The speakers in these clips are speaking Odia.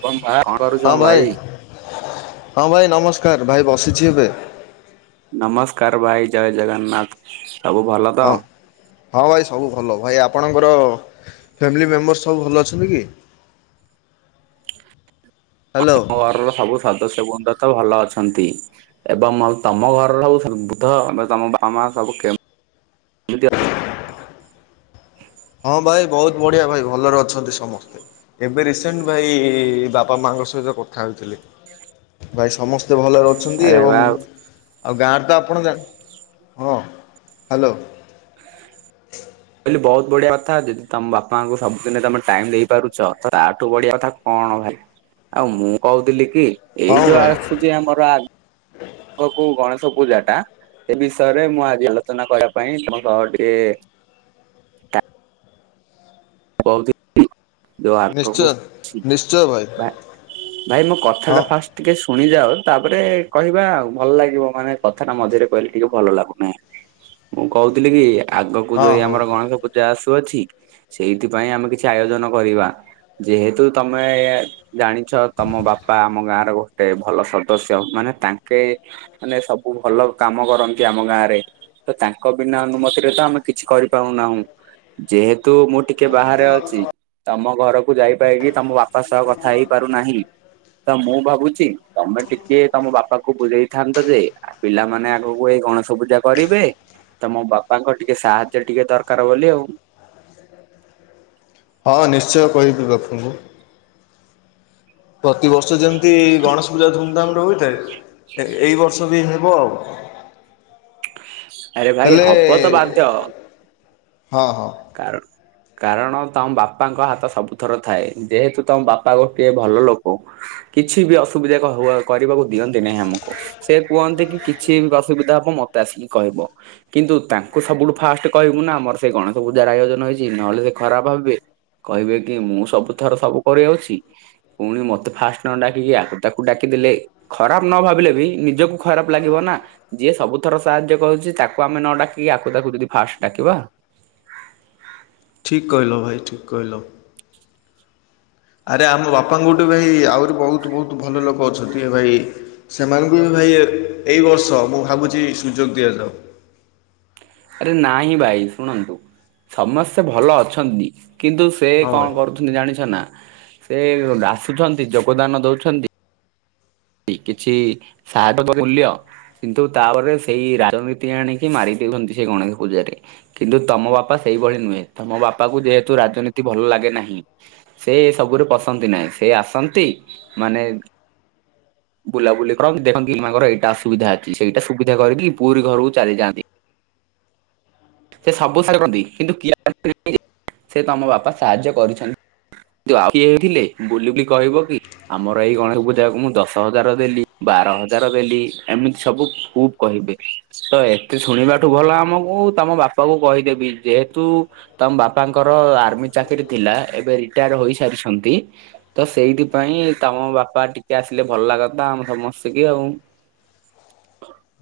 [inaudible] ଭାଇ, ହଁ ଭାଇ ନମସ୍କାର, ଭାଇ ବସିଛି ଏବେ। ନମସ୍କାର ଭାଇ, ଜୟ ଜଗନ୍ନାଥ ସବୁ ଭଲ ତ। ହଁ ହଁ ଭାଇ ସବୁ ଭଲ। ଭାଇ ଆପଣଙ୍କର ଫ୍ୟାମିଲି ମେମ୍ବର୍ ସବୁ ଭଲ ଅଛନ୍ତି କି? ହ୍ୟାଲୋ, ଆମ ଘରର ସବୁ ସଦସ୍ୟବନ୍ଦ ତ ଭଲ ଅଛନ୍ତି। ଏବଂ ଆଉ ତମ ଘର [inaudible] ତମ ବାପ ମା ସବୁ କେ ଜୁ ହଁ ଭାଇ ବହୁତ ବଢ଼ିଆ ଭାଇ ଭଲରେ ଅଛନ୍ତି ସମସ୍ତେ। ଏବେ ରିସେଣ୍ଟ ଭାଇ-ଇ-ଇ-ଇ ବାପା ମାଙ୍କ ସହିତ କଥା ହେଉଥିଲି। ଭାଇ ସମସ୍ତେ ଭଲ ରହୁ ଅଛନ୍ତି ଆରେ ଏବଂ ବା ଆଉ ଗାଁର ତ ଆପଣ ଯା ହଁ, ହ୍ୟାଲୋ କହିଲି ବହୁତ ବଢିଆ କଥା। ଯଦି ତମ ବାପାଙ୍କୁ ସବୁଦିନେ ତମେ ଟାଇମ୍ ଦେଇପାରୁଛ ତ ତାଠୁ ବଢିଆ କଥା କଣ ଭାଇ। ଆଉ ମୁଁ କହୁଥିଲି କି ହଁ ଏଇ ଯୋଉ ଭାଇ ଆସୁଛି ଆମର ଆ କ କୋଉ ଗଣେଶ ପୂଜା ଟା ଏ ବିଷୟରେ ମୁଁ ଆଜି ଆଲୋଚନା କରିବା ପାଇଁ ତମ ସହ ଟିକେ-ଏ-ଏ ବହୁତି ଯୋ ନିଶ୍ଚୟ ଆଗକୁ, ନିଶ୍ଚୟ ଭାଇ ଭା ଭାଇ ମୋ କଥା ହଁ ଟା ଫାଷ୍ଟ ଟିକେ ଶୁଣିଯାଅ ତାପରେ କହିବା ଆଉ ଭଲ ଲାଗିବ ମାନେ କଥାଟା ମଝିରେ କହିଲେ ଟିକେ ଭଲ ଲାଗୁନି। ମୁଁ କହୁଥିଲି କି ଆଗକୁ ହଁ ଯୋଉ ହଉ ଆମର ଗଣେଶ ପୂଜା ଆସୁଅଛି ସେଇଥିପାଇଁ ଆମେ କିଛି ଆୟୋଜନ କରିବା। ଯେହେତୁ ତମେ-ଏ-ଏ-ଏ ଜାଣିଛ ତମ ବାପା ଆମ ଗାଁର ଗୋଟେ ଭଲ ସଦସ୍ୟ ମାନେ ତାଙ୍କେ ମାନେ ସବୁ ଭଲ କାମ କରନ୍ତି ଆମ ଗାଁ ରେ। ତ ତାଙ୍କ ବିନା ଅନୁମତିରେ ତ ଆମେ କିଛି କରିପାରୁ ନାହୁଁ। ଯେହେତୁ ମୁଁ ଟିକେ ବାହାରେ ଅଛି। ତମ ଘରକୁ ଯାଇପାରକି ତମ ବାପା ସହ କଥା ହେଇପାରୁନାହିଁ। ତ ମୁଁ ଭାବୁଛି ତମେ ଟିକେ ତମ ବାପା କୁ ବୁଲେଇଥାନ୍ତ ଯେ ପିଲାମାନେ ଆଗକୁ ଏଇ ଗଣେଶ ପୂଜା କରିବେ ତମ ବାପାଙ୍କ ଟିକେ ସାହାଯ୍ୟ ଟିକେ ଦରକାର ବୋଲି ଆଉ। ହଁ ନିଶ୍ଚୟ କହିବି ବାପଙ୍କୁ। ପ୍ରତିିବର୍ଷ ଯେମିତି-ଇ-ଇ-ଇ ଗଣେଶ ପୂଜା ଧୁମଧାମ ରେ ହୋଇଥାଏ। ଏ ଏଇ ବର୍ଷ ବି ହେବ। ଆରେ ତା ଭାଇ ହେଲେ ହବ ତ ବାଧ୍ୟ ହଁ ହଁ। କାରଣ କାରଣ ତମ ବାପାଙ୍କ ହାତ ସବୁଥର ଥାଏ। ଯେହେତୁ ତମ ବାପା ଗୋଟିଏ ଭଲ ଲୋକ। କିଛି ବି ଅସୁବିଧାକ ହ କରିବାକୁ ଦିଅନ୍ତି ନାହିଁ ଆମକୁ। ସେ କୁହନ୍ତି କି କିଛି ବି ଅସୁବିଧା ହବ ମତେ ଆସିକି କହିବ। କିନ୍ତୁ ତାଙ୍କୁ ସବୁଠୁ ଫାଷ୍ଟ କହିବୁ ନା ଆମର ସେ କଣ। ସବୁ ଯାର ଆୟୋଜନ ହେଇଛି ନହେଲେ ସେ ଖରାପ ଭାବିବେ କହିବେ କି ମୁଁ ସବୁ ଥର ସବୁ କରି ଅଛି। ପୁଣି ମୋତେ ଫାଷ୍ଟ ନ ଡାକିକି ଆଉ ତାକୁ ଡାକିଦେଲେ। ଖରାପ ନ ଭାବିଲେ ବି ନିଜକୁ ଖରାପ ଲାଗିବ ନା। ଯିଏ ସବୁଥର ସାହାଯ୍ୟ କରୁଛି ତାକୁ ଆମେ ନ ଡାକିକି ଆକୁ ତାକୁ ଯଦି ଫାଷ୍ଟ ଡାକିବା। ଠିକ କହିିଲ ଭାଇ ଠିକ କହିିଲ। ଆରେ ଆମ ବାପାଙ୍କଠୁ ଭାଇ ଆହୁରି ବହୁତ ବହୁତ ଭଲ ଲୋକ ଅଛନ୍ତି ଏ ଭାଇ। ସେମାନଙ୍କୁ ବି ଭାଇ ଏ ଏଇ ବର୍ଷ ମୁଁ ଭାବୁଛି ସୁଯୋଗ ଦିଆଯାଉ। ଆରେ ନାଇହିଁ ଭାଇ ଶୁଣନ୍ତୁ ସମସ୍ତେ ଭଲ ଅଛନ୍ତି। କିନ୍ତୁ ସେ ହଁ କଣ ଭାଇ। କରୁଛନ୍ତି ଜାଣିଛ ନା, ସେ ଆସୁଛନ୍ତି ଯୋଗଦାନ ଦଉଛନ୍ତି କିଛି ସାହା [inaudible] ମୂଲ୍ୟ କିନ୍ତୁ ତାପରେ ସେଇ ରାଜନୀତି ଆଣିକି ମାରି ଦେଉଛନ୍ତି ସେ ଗଣେଶ ପୂଜାରେ। କିନ୍ତୁ ତମ ବାପା ସେଇଭଳି ନୁହେଁ। ତମ ବାପା କୁ ଯେହେତୁ ରାଜନୀତି ଭଲ ଲାଗେ ନାହିଁ ସେ ସବୁରେ ପସନ୍ତି ନାହିଁ। ସେ ଆସନ୍ତି ମାନେ ବୁଲାବୁଲି କରନ୍ତି ଦେଖନ୍ତି ଏମାଙ୍କର ଏଇଟାସୁବିଧା ଅଛି, ସେଇଟା ସୁବିଧା କରିକି ପୁରୀ ଘରକୁ ଚାଲିଯାଆନ୍ତି। ସେ ସବୁ ସା କରନ୍ତି କିନ୍ତୁ କି [unintelligible] ସେ ତମ ବାପା ସାହାଯ୍ୟ କରୁଛନ୍ତି ଆଉ କିଏ ହେଇଥିଲେ ବୁଲି ବୁଲି କହିବ କି ଆମର ଏଇ ଗଣେଶ ପୂଜାକୁ ମୁଁ ଦଶ ହଜାର ଦେଲି ବାର ହଜାର ଦେଲି ଏମିତି ସବୁ ଖୁବ କହିବେ ତ ଏତେ ଶୁଣିବାଠୁ ଭଲ ଆମକୁ ତମ ବାପା କୁ କହିଦେବି ଯେହେତୁ ତମ ବାପାଙ୍କର ଆର୍ମି ଚାକିରି ଥିଲା ଏବେ ରିଟାୟାର ହୋଇ ସାରିଛନ୍ତି ତ ସେଇଥିପାଇଁ ତମ ବାପା ଟିକେ ଆସିଲେ ଭଲ ଲାଗନ୍ତା ଆମ ସମସ୍ତି କି ଆଉ।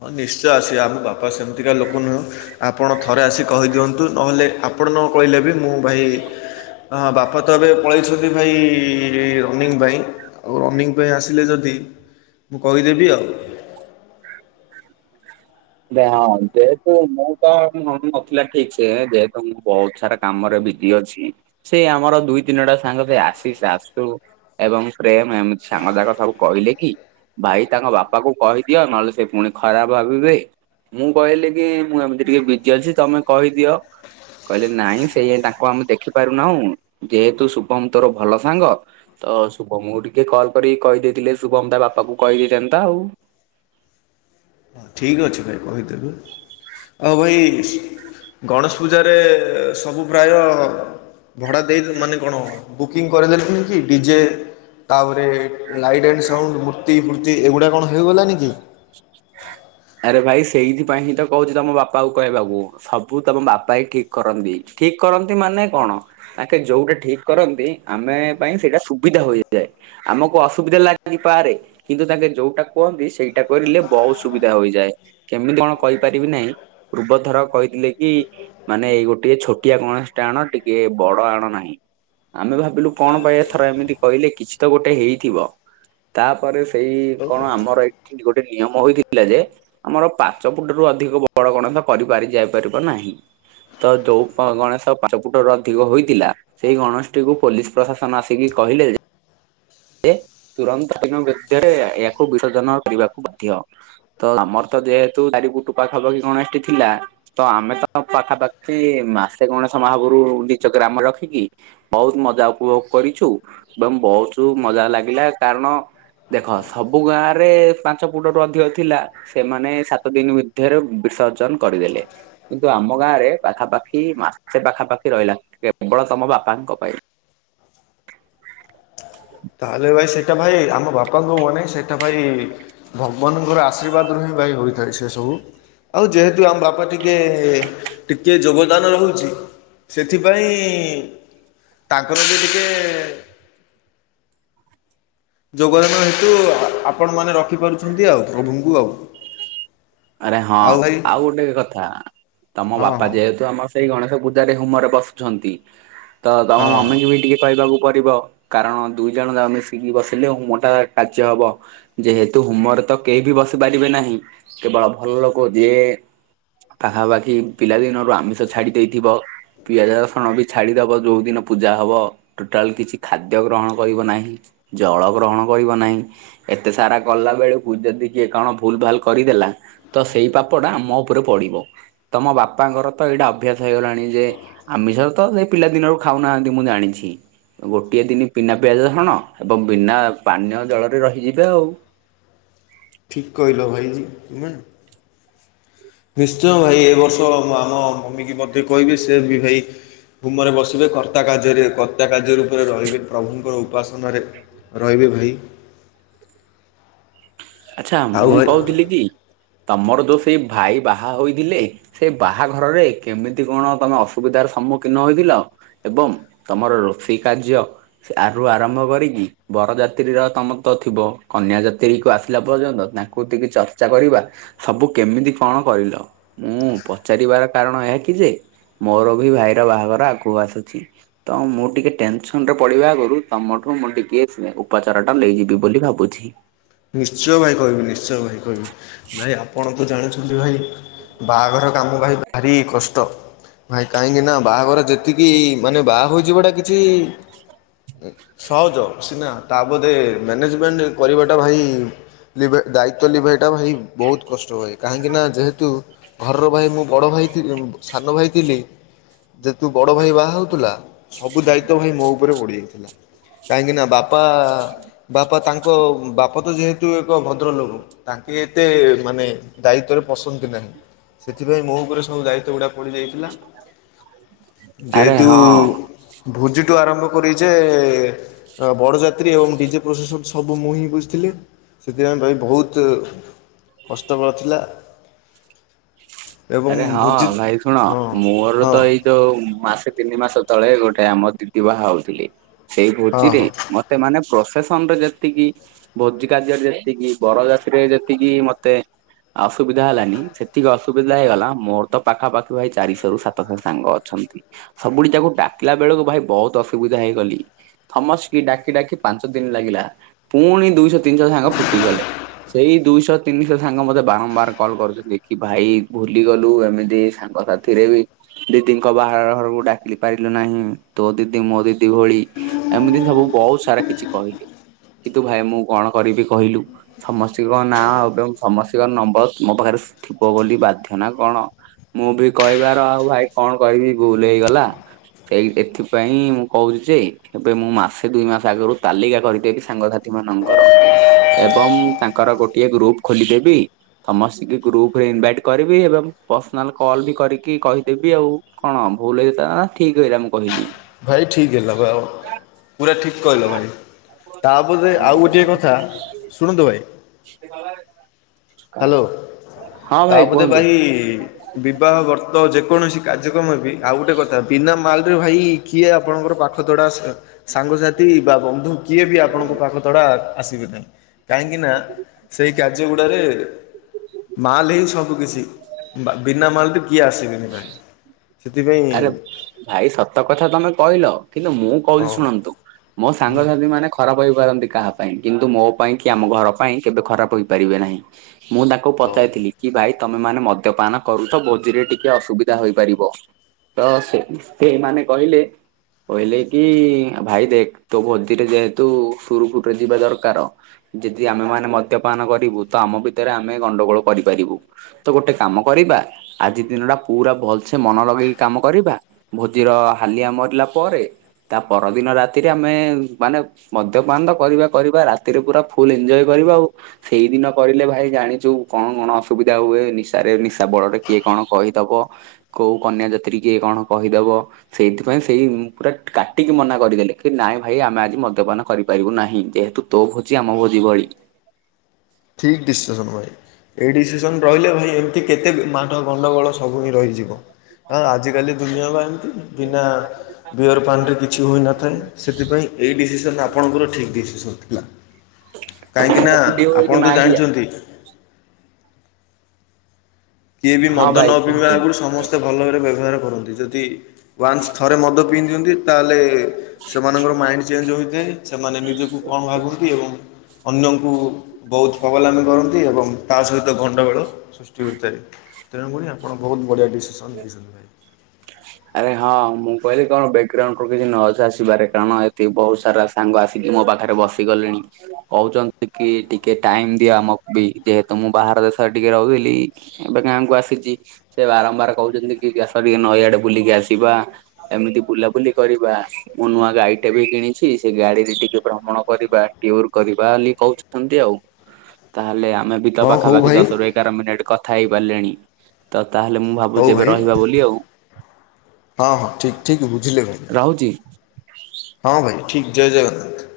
ହଁ ନିଶ୍ଚୟ ଆସିବେ ଆମ ବାପା ସେମିତିକା ଲୋକ ନୁହଁ। ଆପଣ ଥରେ ଆସି କହିଦିଅନ୍ତୁ ନହେଲେ ଆପଣ ନ କହିଲେ ବି ମୁଁ ଭାଇ ହଁ ବାପା ତ ଏବେ ପଳେଇଛନ୍ତି ଭାଇ ରନିଙ୍ଗ ପାଇଁ। ଆଉ ରନିଂ ପାଇଁ ଆସିଲେ ଯଦି ମୁଁ କହିଦେବି ଆଉ। ହଁ ଯେହେତୁ ମୁଁ ତ ମନେ ନଥିଲା ଠିକ ସେ ଯେହେତୁ ମୁଁ ବହୁତ ସାରା କାମରେ ବିିଜି ଅଛି ସେ ଆମର ଦୁଇ ତିନିଟା ସାଙ୍ଗ ସେ ଆସିସ ଆସୁ ଏବଂ ପ୍ରେମ ଏମତି ସାଙ୍ଗ ଯାକ ସବୁ କହିଲେ କି ଭାଇ ତାଙ୍କ ବାପା କୁ କହିଦିଅ ନହେଲେ ସେ ପୁଣି ଖରାପ ଭାବିବେ। ମୁଁ କହିଲି କି ମୁଁ ଏମିତି ଟିକେ ବିଜି ଅଛି ତମେ କହିଦିଅ। କହିଲେ ନାଇଁ ସେଇ ତାଙ୍କୁ ଆମେ ଦେଖିପାରୁନାହୁଁ ଯେହେତୁ ଶୁଭମ ତୋର ଭଲ ସାଙ୍ଗ ତ ଶୁଭମ କୁ ଟିକେ କଲ୍ କରି କହିଦେଇଥିଲେ ଶୁଭମ ତା ବାପା କୁ କହିଦେଇଥାନ୍ତା ଆଉ। ହଁ ଠିକ୍ ଅଛି ଭାଇ କହିଦେବୁ ଆଉ ଭାଇ ଗଣେଶ ପୂଜାରେ ସବୁ ପ୍ରାୟ ଭଡ଼ା ଦେଇ ମାନେ କଣ ବୁକିଂ କରିଦେଲେଣି କି ଡିଜେ ତାପରେ ଲାଇଟ୍ ଆଣ୍ଡ ସାଉଣ୍ଡ ମୂର୍ତ୍ତି ଫୁର୍ତ୍ତି ଏଗୁଡ଼ା କଣ ହେଇଗଲାନି କି? ଆରେ ଭାଇ ସେଇଥିପାଇଁ ହିଁ ତ କହୁଛି ତମ ବାପା ଙ୍କୁ କହିବାକୁ। ସବୁ ତମ ବାପା ହଁ ଠିକ କରନ୍ତି ଠିକ କରନ୍ତି ମାନେ କଣ ଆଖେ ଯୋଉଟା ଠିକ କରନ୍ତି ଆମେ ପାଇଁ ସେଇଟା ସୁବିଧା ହୋଇଯାଏ। ଆମକୁ ଅସୁବିଧା ଲାଗିପାରେ କିନ୍ତୁ ତାଙ୍କେ ଯୋଉଟା କୁହନ୍ତି ସେଇଟା କରିଲେ ବହୁତ ସୁବିଧା ହୋଇଯାଏ କେମିତି କଣ କହିପାରିବି ନାହିଁ ପୂର୍ବଥର କହିଥିଲେ କି ମାନେ ଏଇ ଗୋଟେ ଛୋଟିଆ ଗଣେଶ ଟେ ଆଣ ଟିକେ ବଡ ଆଣ ନାହିଁ। ଆମେ ଭାବିଲୁ କଣ ପାଇଁଏଥର ଏମିତି କହିଲେ କିଛି ତ ଗୋଟେ ହେଇଥିବ। ତାପରେ ସେଇ କଣ ଆମର ଏଇଠି ଗୋଟେ ନିୟମ ହେଇଥିଲା ଯେ ଆମର ପାଞ୍ଚ ଫୁଟ ରୁ ଅଧିକ ବଡ ଗଣେଷ କରିପାରି ଯାଇ ପାରିବ ନାହିଁ। ତ ଯୋଉ ଗଣେଶ ପାଞ୍ଚ ଫୁଟରୁ ଅଧିକ ହୋଇଥିଲା ସେଇ ଗଣେଶଟିକୁ ପୋଲିସ ପ୍ରଶାସନ ଆସିକି କହିଲେ ଯେ ତୁରନ୍ତ ଦିନ ଭିତରେ ଏହାକୁ ବିସର୍ଜନ କରିବାକୁ ବା ଧ୍ୟ ତ ଆମର ତ ଯେହେତୁ ଚାରି ପୁଟୁ ପାଖ ପାଖି ଗଣେଶଟି ଥିଲା। ତ ଆମେ ତ ପାଖାପାଖି ମାସେ ଗଣେଶ ମହାପରୁ ନିଚ ଗ୍ରାମ ରଖିକି ବହୁତ ମଜା ଉପଭୋଗ କରିଛୁ ଏବଂ ବହୁତ ମଜା ଲାଗିଲା କାରଣ ଦେଖ ସବୁ ଗାଁ ରେ ପାଞ୍ଚ ପୁଟରୁ ଅଧିକ ଥିଲା ସେମାନେ ସାତ ଦିନ ଭିତରେ ବିସର୍ଜନ କରିଦେଲେ। କିନ୍ତୁ ଆମ ଗାଁ ରେ ପାଖାପାଖି ମାସେ ପାଖାପାଖି ରହିଲା କେବଳ ତମ ବାପାଙ୍କ ପାଇଁ। ତାହେଲେ ଭାଇ ସେଇଟା ଭାଇ ଆମ ବାପାଙ୍କୁ ମନେଇ ସେଇଟା ଭାଇ ଭଗବାନଙ୍କର ଆଶୀର୍ବାଦରୁ ହିଁ ଭାଇ ହୋଇଥାଏ ସେ ସବୁ। ଆଉ ଯେହେତୁ ଆମ ବାପା ଟିକେ ଟିକେ ଯୋଗଦାନ ରହୁଛି ସେଥିପାଇଁ ତାଙ୍କର ବି ଟିକେ ଯୋଗଦାନ ହେତୁ ଆପଣମାନେ ରଖିପାରୁଛନ୍ତି ଆଉ ପ୍ରଭୁଙ୍କୁ ଆଉ। ଆରେ ହଁ ଆଉ ଗୋଟେ କଥା ତମ ହଁ ବାପା ହଁ ଯେହେତୁ ଆମ ସେଇ ଗଣେଶ ପୂଜାରେ ହୁମରେ ବସୁଛନ୍ତି ତ ତମ ହଁ ହଁ ମମିଙ୍କୁ ବି ଟିକେ କହିବାକୁ ପଡିବ। କାରଣ ଦୁଇ ଜଣ ଯାକ ମିଶିକି ବସିଲେ ହୁମ୍ ଟା କାର୍ଯ୍ୟ ହବ। ଯେହେତୁ ହୁମରେ ତ କେହି ବି ବସି ପାରିବେ ନାହିଁ କେବଳ ଭଲ ଲୋକ ଯିଏ ପାଖାପାଖି ପିଲା ଦିନରୁ ଆମିଷ ଛାଡି ଦେଇେଥିବ। ପିଆଜ ରସୁଣ ବି ଛାଡ଼ିଦେବ ଯେଉଁଦିନ ପୂଜା ହବ। ଟୋଟାଲ କିଛି ଖାଦ୍ୟ ଗ୍ରହଣ କରିବ ନାହିଁ। ଜଳ ଗ୍ରହଣ କରିବ ନାହିଁ। ଏତେ ସାରା କଲା ବେଳକୁ, ଯଦି କିଏ କଣ ଭୁଲ୍ ଭାଲ୍ କରିଦେଲା। ତ ସେଇ ପାପ ଟା ଆମ ଉପରେ ପଡିବ। ତମ ବାପାଙ୍କର ତ ଏଇଟା ଅଭ୍ୟାସ ହେଇଗଲାଣି ଯେ। ଆମିଷତ ସେ ପିଲା ଦିନରୁ ଖାଉନାହାନ୍ତି ମୁଁ ଜାଣିଛି। ଗୋଟିଏ ଦିନ ବିନା ପିଆଜ ରସୁଣ। ଏବଂ ବିନା ପାନୀୟ ଜଳରେ ରହିଯିବେ ଆଉ। ଠିକ୍ କହିଲ ଭାଇଜି ତୁମେ। ନିଶ୍ଚୟ ଭାଇ ଏ ବର୍ଷ ଆମ ମମିକୁ ମଧ୍ୟ କହିବେ ସେ ବି ଭାଇ- ଭୁମରେ ବସିବେ। କର୍ତ୍ତା କାର୍ଯ୍ୟରେ, କର୍ତ୍ତା କାର୍ଯ୍ୟ ରୂପରେ ରହିବେ, ପ୍ରଭୁଙ୍କର ଉପାସନାରେ। ରହିବେ ଭାଇ। ଆଚ୍ଛା ଆଉ ମୁଁ ଭାଇ କହୁଥିଲି କି, ତମର ଯୋଉ ସେଇ ଭାଇ ବାହା ହୋଇଥିଲେ ସେ ବାହାଘରରେ କେମିତି କଣ ତମେ ଅସୁବିଧାର ସମ୍ମୁଖୀନ ହୋଇଥିଲ? ଏବଂ ତମର ରୋଷେଇ କାର୍ଯ୍ୟ ସେ ଆରୁ ଆରମ୍ଭ କରିକି, ବରଯାତ୍ରୀର ତମ ତ ଥିବ କନ୍ୟା ଯାତ୍ରୀକୁ ଆସ ପିଲା ପର୍ଯ୍ୟନ୍ତ ତାଙ୍କୁ ଟିକେ ଚର୍ଚ୍ଚା କରିବା ସବୁ କେମିତି କଣ କରିଲ? ମୁଁ ପଚାରିବାର କାରଣ ଏହା କି ଯେ, ମୋର ବି ଭାଇର ବାହାଘର ଆଗକୁ ଆସୁଛି। ତ ମୁଁ ଟିକେ ଟେନସନ ରେ ପଡିବା ଆଗରୁ, ତମଠୁ ମୁଁ ଟିକେ ଉପଚାର ଟା ନେଇଯିବି ବୋଲି ଭାବୁଛି। ନିଶ୍ଚୟ ଭାଇ କହିବି। ନିଶ୍ଚୟ ଭାଇ କହିବି। ଭାଇ ଆପଣ ଆପଣ ଜାଣିଛନ୍ତି ଭାଇ, ବାହାଘର କାମ ଭାଇ ଭାରି କଷ୍ଟ। ଭାଇ କାହିଁକି ନା ବାହାଘର ଯେତିକି ମାନେ, ବାହା ହେଇ ଯିବାଟା କିଛି ସହଜ ସିନା ତା ବୋଧେ ମ୍ୟାନେଜମେଣ୍ଟ କରିବା ଟା, ଭାଇ ଦାୟିତ୍ୱ ଲିଭେଇଟା ଭାଇ ବହୁତ କଷ୍ଟ ଭାଇ। କାହିଁକିନା ଯେହେତୁ ଘରର ଭାଇ ମୁଁ ବଡ଼ ଭାଇ ଥିଲି। ସାନ ଭାଇ ଥିଲି। ଯେହେତୁ ବଡ ଭାଇ ବାହା ହଉଥିଲା, ସବୁ ଦାୟିତ୍ଵ ଭାଇ ମୋ ଉପରେ ପଡି ଯାଇଥିଲା। କାହିଁକି ନା ବାପା, ବାପା ତାଙ୍କ ବାପ ତ ଯେହେତୁ ଏକ ଭଦ୍ରଲୋକ। ତାଙ୍କେ ଏତେ ମାନେ ଦାୟିତ୍ୱରେ ପସନ୍ତି ନାହିଁ। ସେଥିପାଇଁ ମୋ ଉପରେ ସବୁ ଦାୟିତ୍ୱ ଗୁଡ଼ାକ ପଡ଼ିଯାଇଥିଲା। ଆରେ ଯେହେତୁ ହଁ ଭୋଜିଠୁ ଆରମ୍ଭ କରିଯେ, ବଡଯାତ୍ରୀ ଏବଂ ଡିଜେ ପ୍ରଶାସନ ସବୁ ମୁହିଁ ବୁ ଥିଲି। ସେଥିପାଇଁ ଭାଇ ବୋହୁତ୍ କଷ୍ଟକର ଥିଲା। ଏବଂ ଆରେ ହଁ ଭୋଜି ଭାଇ ଶୁଣ, ହଁ ମୋର ହଁ ତ ଏଇ ଯୋଉ ମାସେ ତିନି ମାସ ତଳେ ଗୋଟେ ଆମ ଦିଦି ବାହା ହଉଥିଲେ। ସେଇ ହଁ ଭୋଜିରେ ହଁ ଏତେ ମାନେ ପ୍ରଫେସନ ରେ ଯେତିକି ଭୋଜି କାର୍ଯ୍ୟରେ ଯେତିକି, ବରଜାତ୍ରିରେ ଯେତିକି ମତେ ଅସୁବିଧା ହେଲାନି, ସେତିକି ଅସୁ ସୁବିଧା ହେଇଗଲା। ମୋର ତ ପାଖାପାଖି ଭାଇ ଚାରିଶହ ରୁ ସାତଶହ ସାଙ୍ଗ ଅଛନ୍ତି। ସବୁଠୀ ତାକୁ ଡାକିଲା ବେଳକୁ ଭାଇ ବହୁତ ଅସୁବିଧା ହେଇଗଲି। ସମସ୍ତୀ କି ଡାକି ଡାକି ପାଞ୍ଚ ଦିନ ଲାଗିଲା। ପୁଣି ଦୁଇଶହ ତିନିଶହ ସାଙ୍ଗ ଫିଟି ଗଲେ। ସେଇ ଦୁଇଶହ ତିନିଶହ ସାଙ୍ଗ ମତେ ବାରମ୍ବାର କଲ୍ କରୁଛନ୍ତି। କି ଭାଇ ଭୁଲି ଗଲୁ ଏମିତି ସାଙ୍ଗ ସାଥିରେ ବି ଦିଦିଙ୍କ ବାହାରଘରକୁ ଡାକି ପାରିଲୁ ନାହିଁ, ତୋ ଦିଦି ମୋ ଦିଦି ଭଳି। ଏମିତି ସବୁ ବହୁତ ସାରା କିଛି କହିଲେ। କିନ୍ତୁ ଭାଇ ମୁଁ କଣ କରିବି କହିଲୁ? ସମସ୍ତତିଙ୍କ ନାଁ ଏବଂ ସମସ୍ତଙ୍କ ନମ୍ବର ମୋ ପାଖରେ ଥିବ ବୋଲି ବା ନା କଣ? ମୁଁ ବି କହିବାର ଆଉ ଭାଇ କଣ କହିବି, ବୁଲ ହେଇଗଲା। ସେଇ ଏଥିପାଇଁ ମୁଁ କହୁଛି ଯେ, ଏବେ ମୁଁ ମାସେ ଦୁଇ ମାସ ଆଗରୁ ତାଲିକା କରିଦେବି ସାଙ୍ଗସାଥି ମାନଙ୍କର। ଏବଂ ତାଙ୍କର ଗୋଟିଏ ଗ୍ରୁପ ଖୋଲିଦେବି। ସମସ୍ତ କୁ ଗ୍ରୁପ ରେ ଇନଭାଇଟ କରିବି ଏବଂ ପର୍ସନାଲ କଲ୍ ବି କରିକି କହିଦେବି ଆଉ। କଣ ଭୁଲ ହେଇଥିଲା ନା ଠିକ ହେଇଲା ମୁଁ କହିଲି? ଭାଇ ଠିକ୍ ହେଲା ବା ଆଉ, ଭାଇ ପୁରା ଠିକ୍ କହିଲ ଭାଇ। ତା ପଦରେ ଆଉ ଗୋଟିଏ କଥା, ଶୁଣନ୍ତୁ ଭାଇ। ସେ ଭ ହାଲୋ, ହଁ ତା ପରେ କୁହନ୍ତୁ ଭାଇ ବିବାହ ବ୍ରତ ଯେକୌଣସି କାର୍ଯ୍ୟକ୍ରମ ବି ଆଉ ଗୋଟେ କଥା ବିନା ମାଲରେ ଭାଇ। କିଏ ଆପଣଙ୍କର ପାଖତଡା ସାଙ୍ଗସାଥି ବା ବନ୍ଧୁ କିଏ ବି ଆପଣଙ୍କ ପାଖ ତଡା ଆସିବେ ନାହିଁ କାହିଁକି ନା ସେଇ କାର୍ଯ୍ୟ ଗୁଡ଼ାରେ ମାଲ୍ ହିଁ ସବୁ କିିଛି। ବିନା ମାଲରେ କିଏ ଆସିବେନି ଭାଇ। ଆରେ ସେଥିପାଇଁ ଭାଇ ସତକଥା ତମେ କହିଲ କିନ୍ତୁ ମୁଁ କହୁଛି ହଁ ଶୁଣନ୍ତୁ ମୋ ସାଙ୍ଗସାଥି ମାନେ ଖରାପ ହେପାରନ୍ତି କାହା ପାଇଁ କିନ୍ତୁ ମୋ ପାଇଁ କି ଆମ ଘର ପାଇଁ କେବେ ଖରାପ ହେପାରିବେ ନାହିଁ ମୁଁ ତା କୁ ହଉ। ପଚାଇଥିଲି କି ଭାଇ ତମେ ମାନେ ମଦ୍ୟପାନ କରୁଛ ଭୋଜିରେ ଟିକେ ଅସୁବିଧା ହୋଇପାରିବ। ତ ସେଇ ସେଇମାନେ କହିଲେ କହିଲେ କି ଭାଇ ଦେଖ୍ ତୋ ଭୋଜିରେ ଯେହେତୁ ସୁରୁଖୁରୁରେ ଯିବା ଦରକାର। ଯଦି ଆମେମାନେ ମଦ୍ୟପାନ କରିବୁ ତ ଆମ ଭିତରେ ଆମେ ଗଣ୍ଡଗୋଳ କରିପାରିବୁ। ତ ଗୋଟେ କାମ କରିବା ଆଜି ଦିନଟା ପୁରା ଭଲସେ ମନ ଲଗେଇ କାମ କରିବା। ଭୋଜିର ହାଲିଆ ମରିଲା ପରେ ତା ପରଦିନ ରାତିରେ ଆମେ ମାନେ ମଦ୍ୟପାନ ତ କରିବା କରିବା ରାତିରେ ପୁରା ଫୁଲ ଏଞଜୟ କରିବା ଆଉ। ସେଇଦିନ କହିଲେ ଭାଇ ଜାଣିଛୁ କଣ କଣ ଅସୁବିଧା ହୁଏ। ନିଶାରେ ନିଶା ବଳରେ କିଏ କଣ କହିଦବ। କୋଉ କନ୍ୟାଯାତ୍ରୀ କିଏ କଣ କହିଦବ। ସେଇଥିପାଇଁ ସେଇ ପୁରା କାଟିକି ମନା କରିଦେଲେ କି ନାଇଁ ଭାଇ ଆମେ ଆଜି ମଦ୍ୟପାନ କରିପାରିବୁ ନାହିଁ ଯେହେତୁ ତୋ ଭୋଜି ଆମ ଭୋଜି ଭଳି। [unintelligible] ଠିକ୍ ଡିସିସନ ଭାଇ ଏଇ ଡିସିସନ ରହିଲେ ଭାଇ ଏମିତି କେତେ ମାଡ଼ ଗଣ୍ଡଗୋଳ ସବୁ ହିଁ ରହିଯିବ। ଅଁ ଆଜିକାଲି ଦୁନିଆ ବା ଏମିତି। ବିନା ବିୟର ପାନରେ କିଛି ହୋଇନଥାଏ ସେଥିପାଇଁ ଏଇ ଡିସିସନ ଆପଣଙ୍କର ଠିକ୍ ଡିସିସନ ଥିଲା। କାଇଁକିନା ଆପଣ ତ ଜାଣିଛନ୍ତି। [unintelligible] କିଏ ବି ହଁ ମଦ ଭାଇ ନ ପିଇବା କୁହନ୍ତୁ। ଆଗରୁ ସମସ୍ତେ ଭଲ ଭାବରେ ବ୍ୟବହାର କରନ୍ତି। ଯଦି ୱାନ୍ସ ଥରେ ମଦ ପିଇ ଦିଅନ୍ତି। ତାହେଲେ ସେମାନଙ୍କର ମାଇଣ୍ଡ ଚେଞ୍ଜ ହେଇଯାଏ। ସେମାନେ ନିଜକୁ କଣ ଭାବନ୍ତି ଏବଂ ଅନ୍ୟଙ୍କୁ ବହୁତ ପଗଲାମି କରନ୍ତି ଏବଂ ତା ସହିତ ଗଣ୍ଡଗୋଳ ସୃଷ୍ଟି ହୋଇଥାଏ। ତେଣୁକରି ଆପଣ ବହୁତ ବଢ଼ିଆ ଡିସିସନ ନେଇଛନ୍ତି। ଆରେ ହଁ ମୁଁ କହିଲି କଣ ବ୍ୟାକଗ୍ରାଉଣ୍ଡ ରୁ କିଛି ନଜ ଆସିପାରେ କାରଣ ଏଠି ବହୁତ ସାରା ସାଙ୍ଗ ଆସିକି ମୋ ପାଖରେ ବସିଗଲେଣି। କହୁଛନ୍ତି କି ଟିକେ ଟାଇମ ଦିଅ ଆମକୁ ବି ଯେହେତୁ ମୁଁ ବାହାର ଦେଶରେ ଟିକେ ରହୁଥିଲି। ଏବେ ଗାଁକୁ ଆସିଛି। ସେ ବାରମ୍ବାର କହୁଛନ୍ତି କି ଆସ ଟିକେ ନଈଆଡେ ବୁଲିକି ଆସିବା। ଏମିତି ବୁଲାବୁଲି କରିବା ମୁଁ ନୂଆଗାଡିଟେ ବି କିଣିଛି ସେ ଗାଡିରେ ଟିକେ ଭ୍ରମଣ କରିବା। ଟିଉର କରିବା ବୋଲି କହୁଛନ୍ତି ଆଉ ତାହେଲେ ଆମେ ବି ତ ହଁ ହଉ ପାଖାପାଖି ଭାଇ ଦଶରୁ ଏଗାର ମିନିଟ୍ କଥା ହେଇ ପାରିଲେଣି। ତ ତାହେଲେ ମୁଁ ହଉ ଭାବୁଛି ଭାଇ ଏବେ ରହିବା ବୋଲି ଆଉ। ହଁ ହଁ ଠିକ୍ ଠିକ୍ ବୁଝିଲେ। ରହୁଛି। ଭାଇ ହଁ ଭାଇ ଠିକ୍ ଜୟ ଜଗନ୍ନାଥ।